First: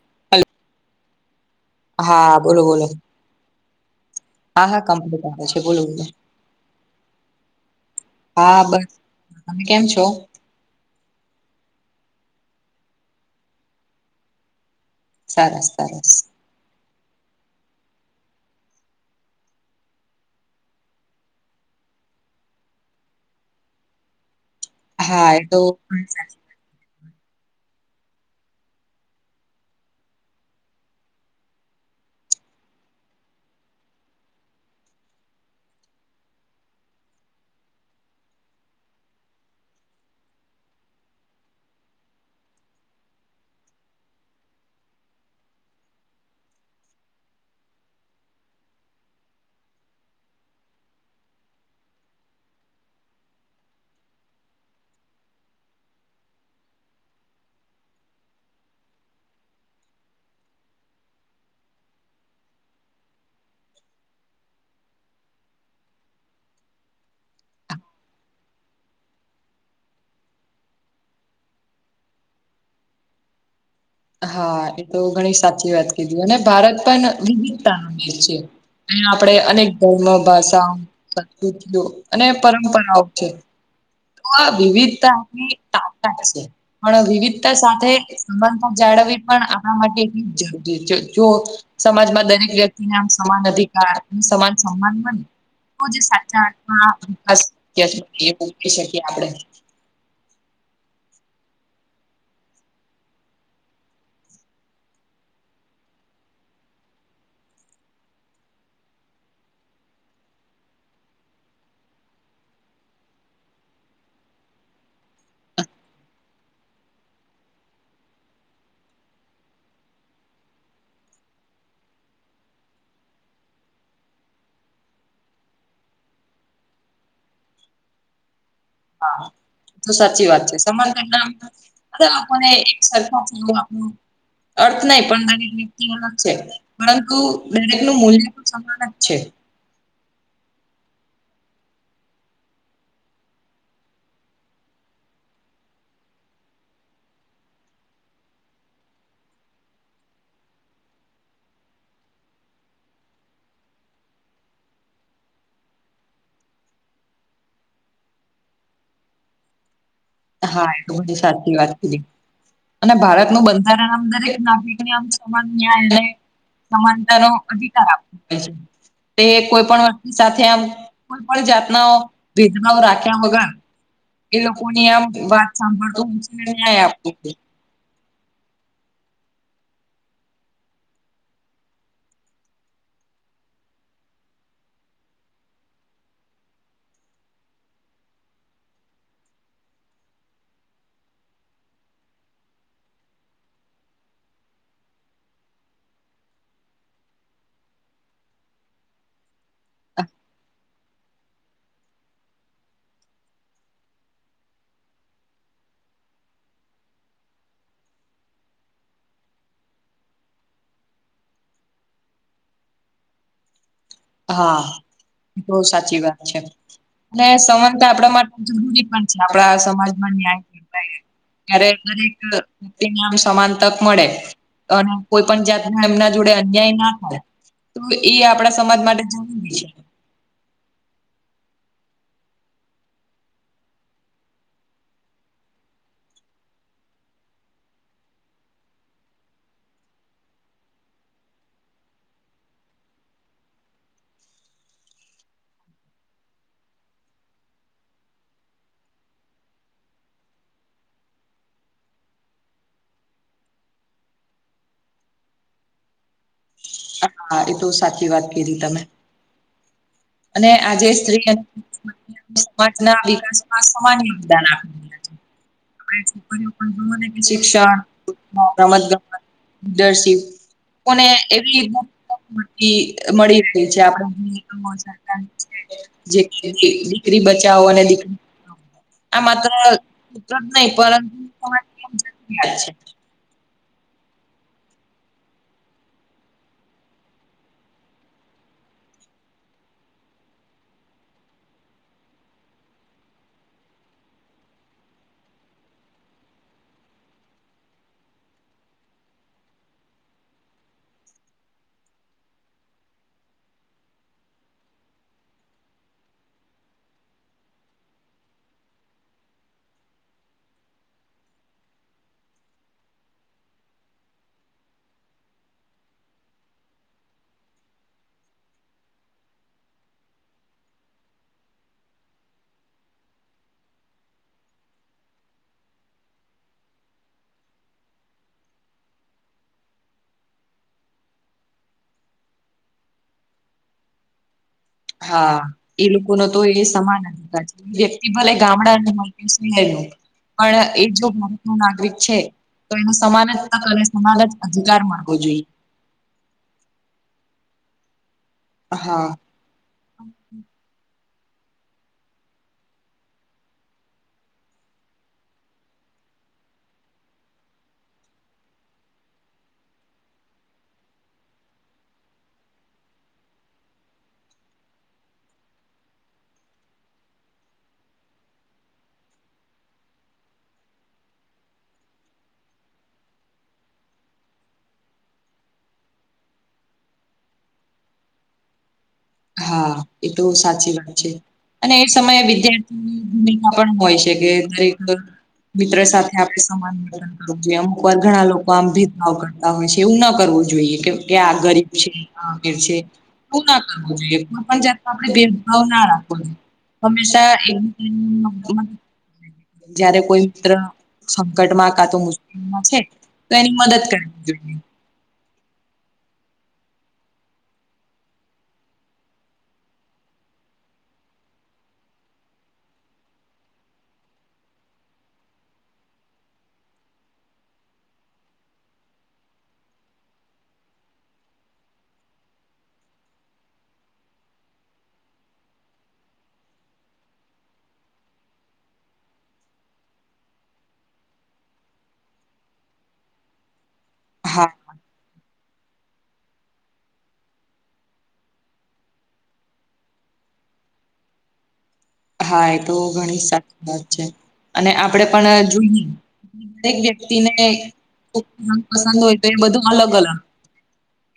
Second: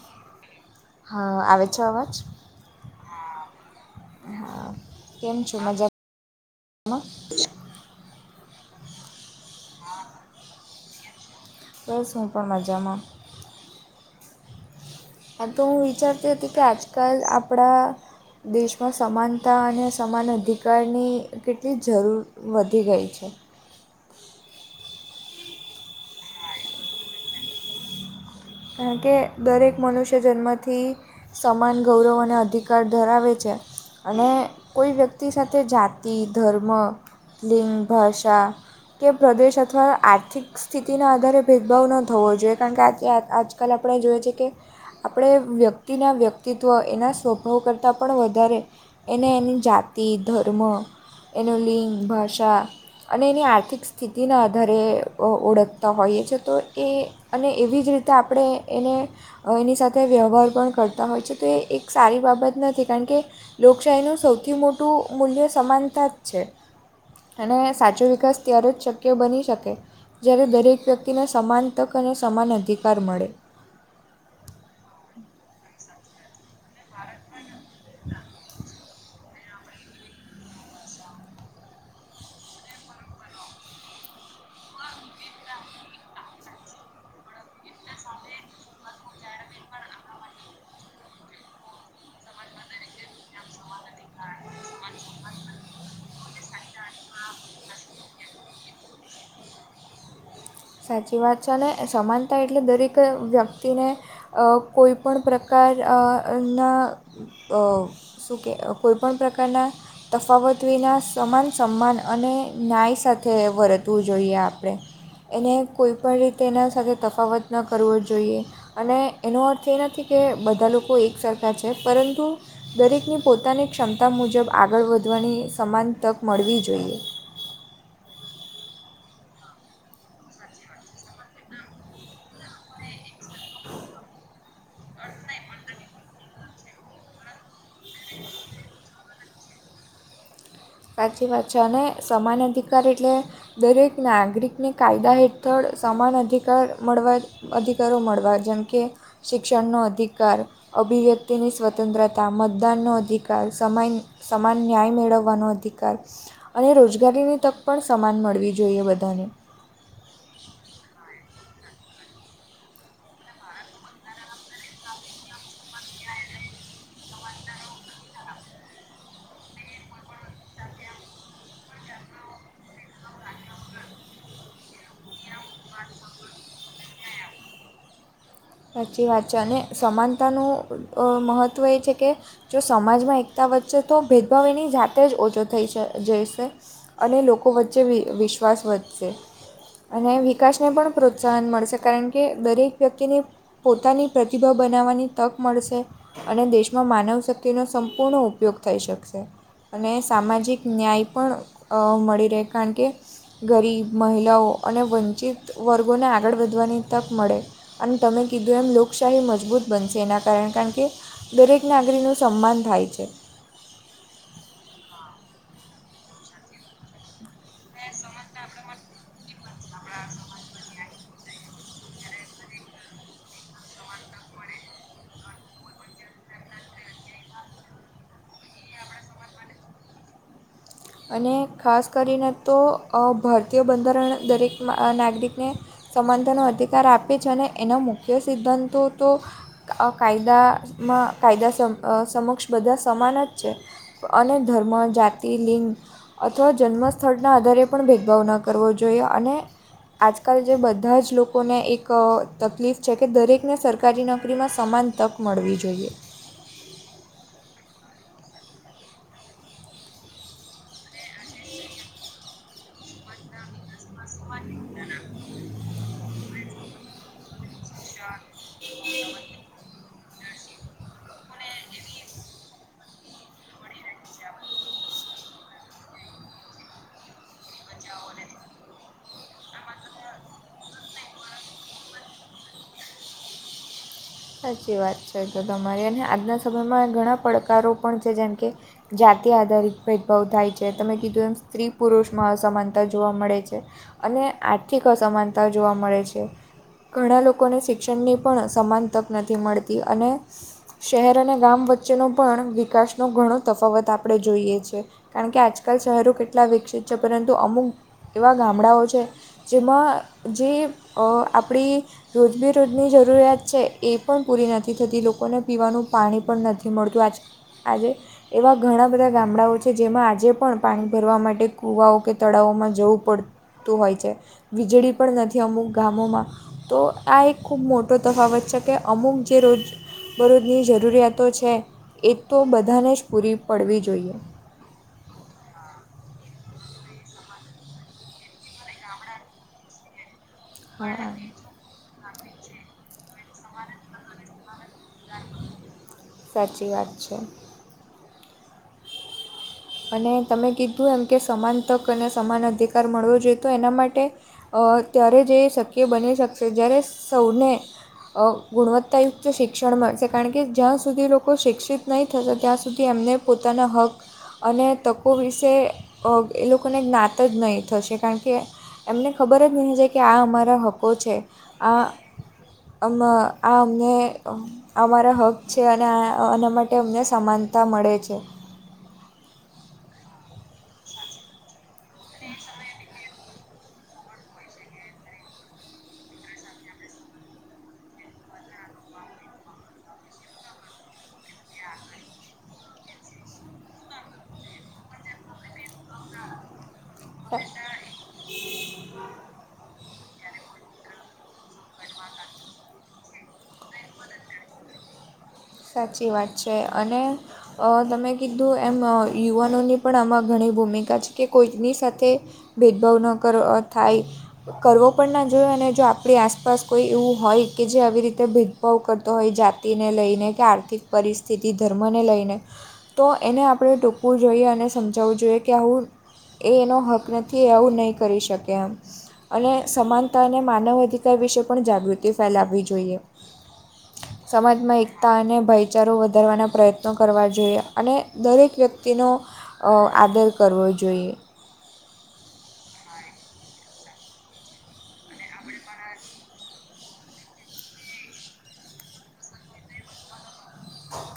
[unintelligible] હ આવે. છે અવાજ હા બોલો બોલો હા હા કેમ છો મજામાં [unintelligible] હા બસ તમે કેમ છો. બસ હું પણ મજામાં. આ તો સરસ હું સરસ વિચારતી હતી કે આજકાલ આપણા દેશમાં સમાનતા અને સમાન અધિકારની કેટલી જરૂર વધી ગઈ છે. હા એ તો [unintelligible] કારણ કે દરેક મનુષ્ય જન્મથી સમાન ગૌરવ અને અધિકાર ધરાવે છે અને કોઈ વ્યક્તિ સાથે જાતિ ધર્મ લિંગ ભાષા કે પ્રદેશ અથવા આર્થિક સ્થિતિના આધારે ભેદભાવ ન થવો જોઈએ કારણ કે આજકાલ આપણે જોઈએ છે કે આપણે વ્યક્તિના વ્યક્તિત્વ એના સ્વભાવ કરતાં પણ વધારે એને એની જાતિ ધર્મ એનું લિંગ ભાષા અને એની આર્થિક સ્થિતિના આધારે ઓળખતા હોઈએ છીએ તો એ અને એવી જ રીતે આપણે એને એની સાથે વ્યવહાર પણ કરતા હોય છે તો એ એક સારી બાબત નથી કારણ કે લોકશાહીનું સૌથી મોટું મૂલ્ય સમાનતા જ છે અને સાચો વિકાસ ત્યારે જ શક્ય બની શકે જ્યારે દરેક વ્યક્તિને સમાન તક અને સમાન અધિકાર મળે હા એ તો ઘણી સાચી વાત કીધી અને ભારત પણ વિવિધતાનો દેશ છે અહીંયા આપડે અને ધર્મ ભાષા સંસ્કૃતિઓ અને પરંપરાઓ છે આ વિવિધતાની તાકાત છે પણ વિવિધતા સાથે સમાનતા જાળવવી પણ આપણા માટે એટલી જ જરૂરી જો સમાજમાં દરેક વ્યક્તિને આમ સમાન અધિકાર અને સમાન સમાન બને [unintelligible] શકીએ આપડે સાચી વાત છે અને સમાનતા એટલે દરેક વ્યક્તિને અ કોઈ પણ પ્રકાર અ ન અ શું કે કોઈપણ પ્રકારના તફાવત વિના સમાન સન્માન અને ન્યાય સાથે વર્તવું જોઈએ આપડે એને કોઈ પણ રીતે એના સાથે તફાવત ન કરવો જોઈએ અને એનો અર્થ એ નથી કે બધા લોકો એક સરખા છે પરંતુ દરેકની પોતાની ક્ષમતા મુજબ આગળ વધવાની સમાન તક મળવી જોઈએ. હા તો સાચી વાત છે સમાનતા ના આમ તો આપણને એક સરખા થવ આપણો અર્થ નહી પણ દરેક વ્યક્તિ મા અલગ છે. પરંતુ દરેક નું મૂલ્ય તો સમાન જ છે. સાચી વાત છે અને સમાન અધિકાર એટલે દરેક નાગરિકને કાયદા હેઠળ સમાન અધિકાર મળવા અધિકારો મળવા જેમ કે શિક્ષણનો અધિકાર અભિવ્યક્તિની સ્વતંત્રતા મતદાનનો અધિકાર સમય સમાન ન્યાય મેળવવાનો ધિકાર અને રોજગારીની તક પણ સમાન મળવી જોઈએ બધાને હા એ તો સાચી વાત કીધી અને ભારતનું બંધારણ આમ દરેક નાગરિકને આમ સમાન ન્યાય અને સમાનતા નો અધિકાર આપવો પડે છે તે કોઈ પણ વ્યક્તિ સાથે આમ કોઈ પણ જાતનો ભેદભાવ રાખ્યા વગર એ લોકો ની આમ વાત સાંભળતો [inaudible] સાચી વાત છે અને સમાનતાનું અ મહત્ત્વ એ છે કે જો સમાજમાં એકતા વધસે તો ભેદભાવ એની જાતે જ ઓછો થઈ જઈશે અને લોકો વચ્ચે વિ વિશ્વાસ વધશે. અને વિકાસને પણ પ્રોત્સાહન મળશે કારણ કે દરેક વ્યક્તિની પોતાની પ્રતિભા બનાવવાની તક મળશે અને દેશમાં માનવ શક્તિનો સંપૂર્ણ ઉપયોગ થઈ શકશે અને છે. સામાજિક ન્યાય પણ અ મળી રહે કારણ કે ગરીબ મહિલાઓ અને વંચિત વર્ગોને આગળ વધવાની તક મળે. અને તમે કીધું એમ લોકશાહી મજબૂત બનશે એના કારણે કારણ કે દરેક નાગરીનું સન્માન થાય છે. હા બઉ સાચી વાત છે. ને સમાનતા આપડા માટે જરૂરી પણ છે. આપણા સમાજમાં ન્યાય [inaudible] ત્યારે દરેક વ્યક્તિને આમ સમાન તક મળે. અને કોઈ પણ જાત ના એમના જોડે અન્યાય ના થાય તો એ આપણા સમાજ મા ટે જરુરી છે અને ખાસ કરીને તો અહ ભરતીય બંધારણ દરેકમાં અહ નાગરિકને સમાનતાનો અધિકાર આપે છે. અને એનો મુખ્ય સિદ્ધાંતો તો અહ કાયદામાં કાયદા સમ અહ સમક્ષ બધા સમાન જ છે. અને ધર્મ, જાતિ, લિંગ અથવા જન્મસ્થળના આધારે પણ ભેદભાવ ન કરવો જોઈએ. અને આજકલ જે બધા જ લોકોને એક તકલીફ છે, કે દરેકને સરકારી નોકરીમાં સમાન તક મળવી જોઈએ. હા એ તો સાચી વાત કીધી તમે. અને આજે સ્ત્રી [inaudible] સમાજ ના વિકાસમાં સમાન યોગદાન આપ અને છોકરીઓ પણ [inaudible] શિક્ષણ, [inaudible] રમત-ગમત, લીડરશીપ લોકો ને એવી [inaudible] મળી રહી છે, આપણે [inaudible] [inaudible] દીકરી બચાવો અને દીક આ માત્ર [unintelligible] જ નહીં, પરંતુ [inaudible] જરૂરિયાત છે. સાચી વાત છે એ તો તમારી. અને આજના સમયમાં ઘણા પડકારો પણ છે, જેમ કે જાતિ આધારિત ભેદભાવ થાય છે. તમે કીધું એમ સ્ત્રી-પુરુષમાં અસમાનતા જોવા મળે છે. અને આર્થિક અસમાનતા જોવા મળે છે. ઘણા લોકોને શિક્ષણની પણ સમાન તક નથી મળતી. અને શહેર અને ગામ વચ્ચેનો પણ વિકાસનો ઘણો તફાવત આપણે જોઈએ છે. કારણ કે આજકાલ શહેરો કેટલા વિકસિત છે, પરંતુ અમુક એવા ગામડાઓ છે જેમાં જે અહ આપણી રોજબેરોજની જરૂરિયાત છે એ પણ પૂરી નથી થતી. લોકોને પીવાનું પાણી પણ નથી મળતું. આજ આજે એવા ઘણા બધા ગામડાઓ છે, જેમાં આજે પણ પાણી ભરવા માટે કુવાઓ કે તળાવમાં જવું પડ તું હોય છે. વીજળી પણ નથી અમુક ગામોમાં. તો આ એક ખૂબ મોટો તફાવત છે, કે અમુક જે રોજ બરોજની જરૂરિયાતો છે, એ તો બધાને જ પૂરી પડવી જોઈએ. હા. ઈ લોકો નો તો એ સમાન અધિકાર છે. વ્યક્તિ ભલે ગામડાનો હોય કે શહેરનો. પણ એ જો હા [unintelligible] નાગરિક છે, તો એનો સમાન જ તક અને સમાન જ અધિકાર મળવો જોઈએ. સાચી વાત છે. હા. અને તમે કીધું એમ, કે સમાન તક અને સમાન અધિકાર મળવો જોઈએ. તો એના માટે અહ ત્યારે જ એ શક્ય બની શકશે, જ્યારે સૌને અહ ગુણવત્તાયુક્ત શિક્ષણ મળશે. કારણ કે, જ્યાં સુધી એ લોકો શિક્ષિત નહીં થશે, ત્યાં સુધી એમને પોતાના હક અને તકો વિશે અહ એ લોકોને જ્ઞાત જ નહીં થશે. કારણ કે એમને ખબર જ નહીં છે, કે આ અમારા હકો છે. આ અમ આ અમને અમારા હક છે. અને આ આના માટે અમને સમાનતા મળે છે. હા, એ તો સાચી વાત છે. અને એ સમયે વિદ્યાર્થીની ભૂમિકા પણ હોય છે. કે દરેક મિત્ર સાથે આપણે સમાન [inaudible] [unintelligible] અમુકવાર ઘણા લોકો આમ ભેદભાવ કરતા હોય છે. એવું ન કરવું જોઈએ, કે-કે આ ગરીબ છે. [unintelligible] [unintelligible] કોઈ પણ જાતમાં આપણે ભેદભાવ ના રાખવો જોઈએ. હંમેશા [unintelligible] [unintelligible] જયારે કોઈ મિત્ર સંકટમાં કા તો મુશ્કેલીમાં છે. તો એની મદદ કરવી જોઈએ. સાચી વાત છે અને. અ તમે કીધું એમ યુવાનોની પણ આમાં ઘણી ભૂમિકા છે કે કોઈક ની સાથે. ભેદભાવ ન કરો. થાય. કરવો પણ ના જો ઈ એ અને જો આપણી આસપાસ કોઈ એવું હોય કે જે આવી રીતે. ભેદભાવ કરતો હોય જાતિને લઈને કે આર્થિક પરિસ્થિતિ ધર્મને લઈને. તો એને આપણે ટોકવું જોઈએ અને સમજાવવું જોઈએ કે આવું. એ એનો હક નથી. આવું નઈ કરી શકે એમ. અને સમાનતા અને માનવ અધિકાર વિશે પણ જાગૃતિ ફેલાવવી જોઈએ. હા સમાજમાં એક અને ભાઈચારો વધારવાના પ્રયત્નો કરવા જોઈએ અને દરેક વ્યક્તિનો. અ આદર કરવો જોઈએ. હા એ તો, ઘણી સાચી વાત છે. અને આપણેે પણ જોઈએ. દરેક વ્યક્તિ ને [unintelligible] પસંદ હોય તો એ બધું અલગ અલગ.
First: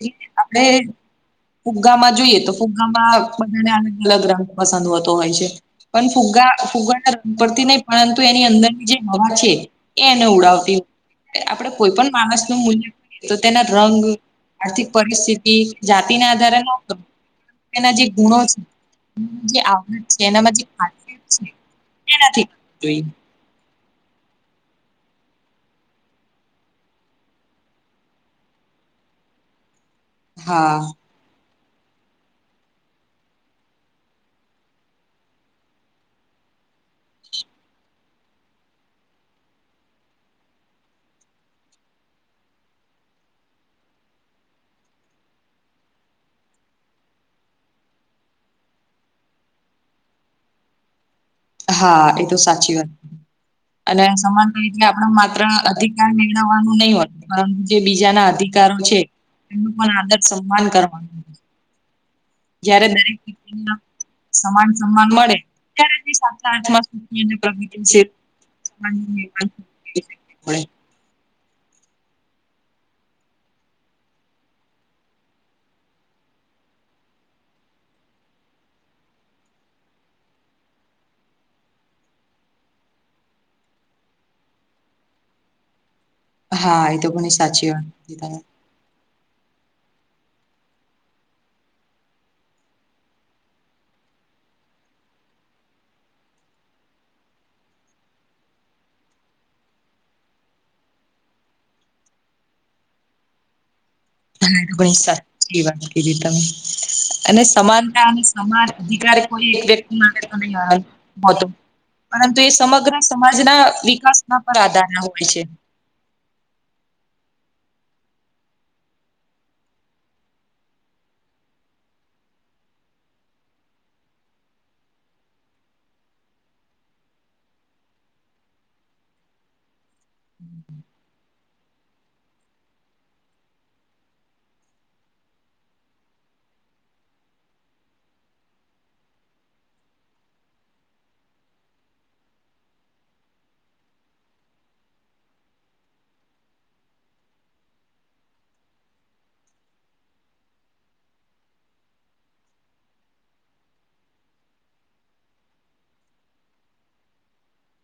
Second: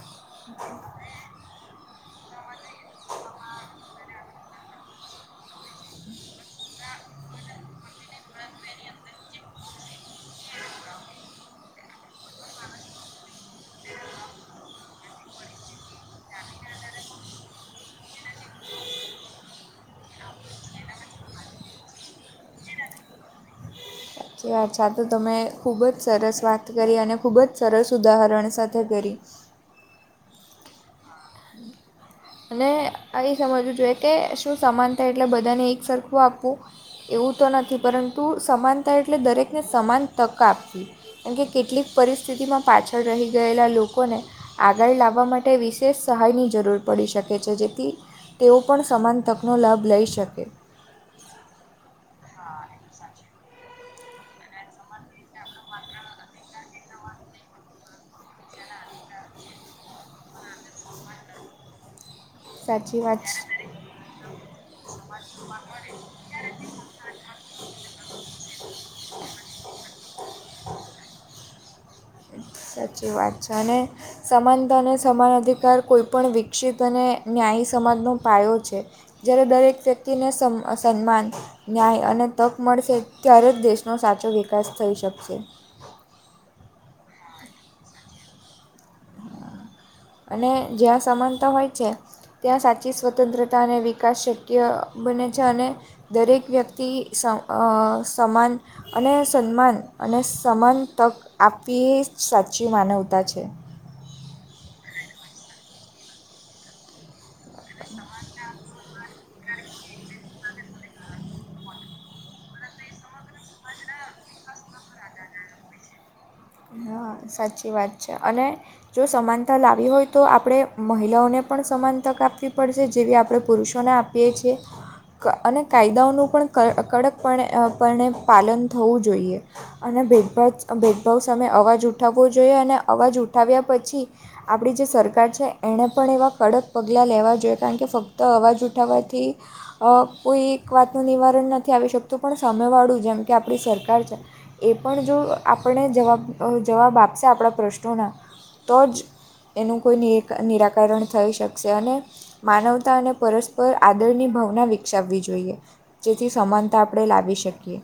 [unintelligible] આપડે. ફુગ્ગામાં જોઈએ, તો ફુગ્ગામાં બધાને અલગ અલગ રંગ પસંદ હોતો હોય છે. પણ ફુગા ફુગા પરથી નહી, પરંતુ એની અંદરની જે હવા છે. એ એને ઉડાવતીય. આપડે કોઈ પણ માણસ નું મૂલ્ય તો તેના રંગ આર્થિક પરિસ્થિતિ જાતીના આધારે ન. એના જે ગુણો છે એ જે [unintelligible] આ આવડત છે એનામાંથી. હા તી જ છે એનાથી જોઈ [unintelligible] [unintelligible] તો તમે ખૂબ જ સરસ વાત કરી અને ખૂબ જ સરસ ઉદાહરણ સાથે કર્યું હા. અને અઇ સમજવું જોઈએ કે શું સમાનતા એટલે બધાને એક સરખું આપવું. એવું તો નથી. પરંતુ સમાનતા એટલે દરેકને સમાન તક આપવી. કેમ કે કેટલીક પરિસ્થિતિમાં પાછળ રહી ગયેલા લોકોને. આગળ લાવવા માટે વિશેષ સહાયની જરૂર. પડી શકે છે. જેથી તેઓ પણ સમાન તકનો લાભ લઈ શકે. હા, એ તો સાચી વાત. [inaudible] અને સમાનતા એટલે આપડે માત્ર અધિકાર મેળવવાનું નઇ હોતું, પરંતુ જે બીજાના અધિકારો છે. એનું પણ આદર સન્માન કરવા જયારે સાચી દરેક વાત છે [unintelligible] સમાન સમ્માન મળે ત્યારે તે સાચા અર્થમાં. એને ક્રમીક છે [inaudible] સાચી વાત છે. અને. સમાનતા અને સમાન અધિકાર કોઈપણ વિકસિત અને ન્યાયી સમાજનો પાયો છે. જ્યારે દરેક વ્યક્તિને સમ સન્માન. ન્યાય અને તક મળશે. ત્યારે જ દેશનો સાચો વિકાસ થઈ શકશે. હા એ તો ઘણી સાચી વાત. અને જ્યાં સમાનતા હોય છે. ત્યાં સાચી સ્વતંત્રતા અને વિકાસ શક્ય બને છે અને. દરેક વ્યક્તિ સવ અ સમાન. અને સન્માન અને સમાન તક આપવી એ જ સાચી માનવતા છે. હા ઘણી સાચી વાત કીદી તમે. અને સમાનતા અને સમાન અધિકારે કોઈ એક વ્યક્તિ માટે તો નઇ આ હોતો પરંતુ એ સમગ્ર સમાજના વિકાસમાં પર આધાર રાખે છે. હા સાચી વાત છે અને જો સમાનતા લાવી હોય તો આપડે મહિલાઓને પણ સમાન તક આપવી પડશે જેવી આપડે પુરુષોને આપ પીએ છીએ. ક અને કાયદાઓનું પણ ક કડકપણે અ પણે પાલન થવું જોઈએ. અને ભેદભાવ ભેદભાવ સામે અવાજ ઉઠાવવો જોઈએ અને અવાજ ઉઠાવ્યા પછી આપડી જે સરકાર છે એણે પણ એવા કડક પગલાં લેવાં જોઈએ કારણ કે ફક્ત અવાજ ઉઠાવાથી અ કોઈ એક વાતનું નિવારણ નથી આવી શકતું પણ સામે વાળું જેમ કે આપડી સરકાર છે એ પણ જો આપડે જવાબ જવાબ આપશે આપડા પ્રશ્નોનોના તો જ એનું કોઈ નિ નિરાકરણ થઈ શકશે અને માનવતા અને પરસ્પર આદરની ભાવના વિકસાવવી જોઈએ. જેથી સમાનતા આપડે લાવી શકીએ.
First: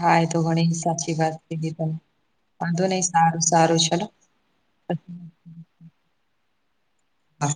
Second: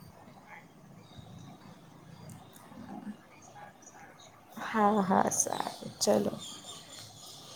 હા એ તો ઘણી સાચી વાત કીધી તમે વાંધો નઈ સારું સારું ચલો હા હા સારું ચલો આ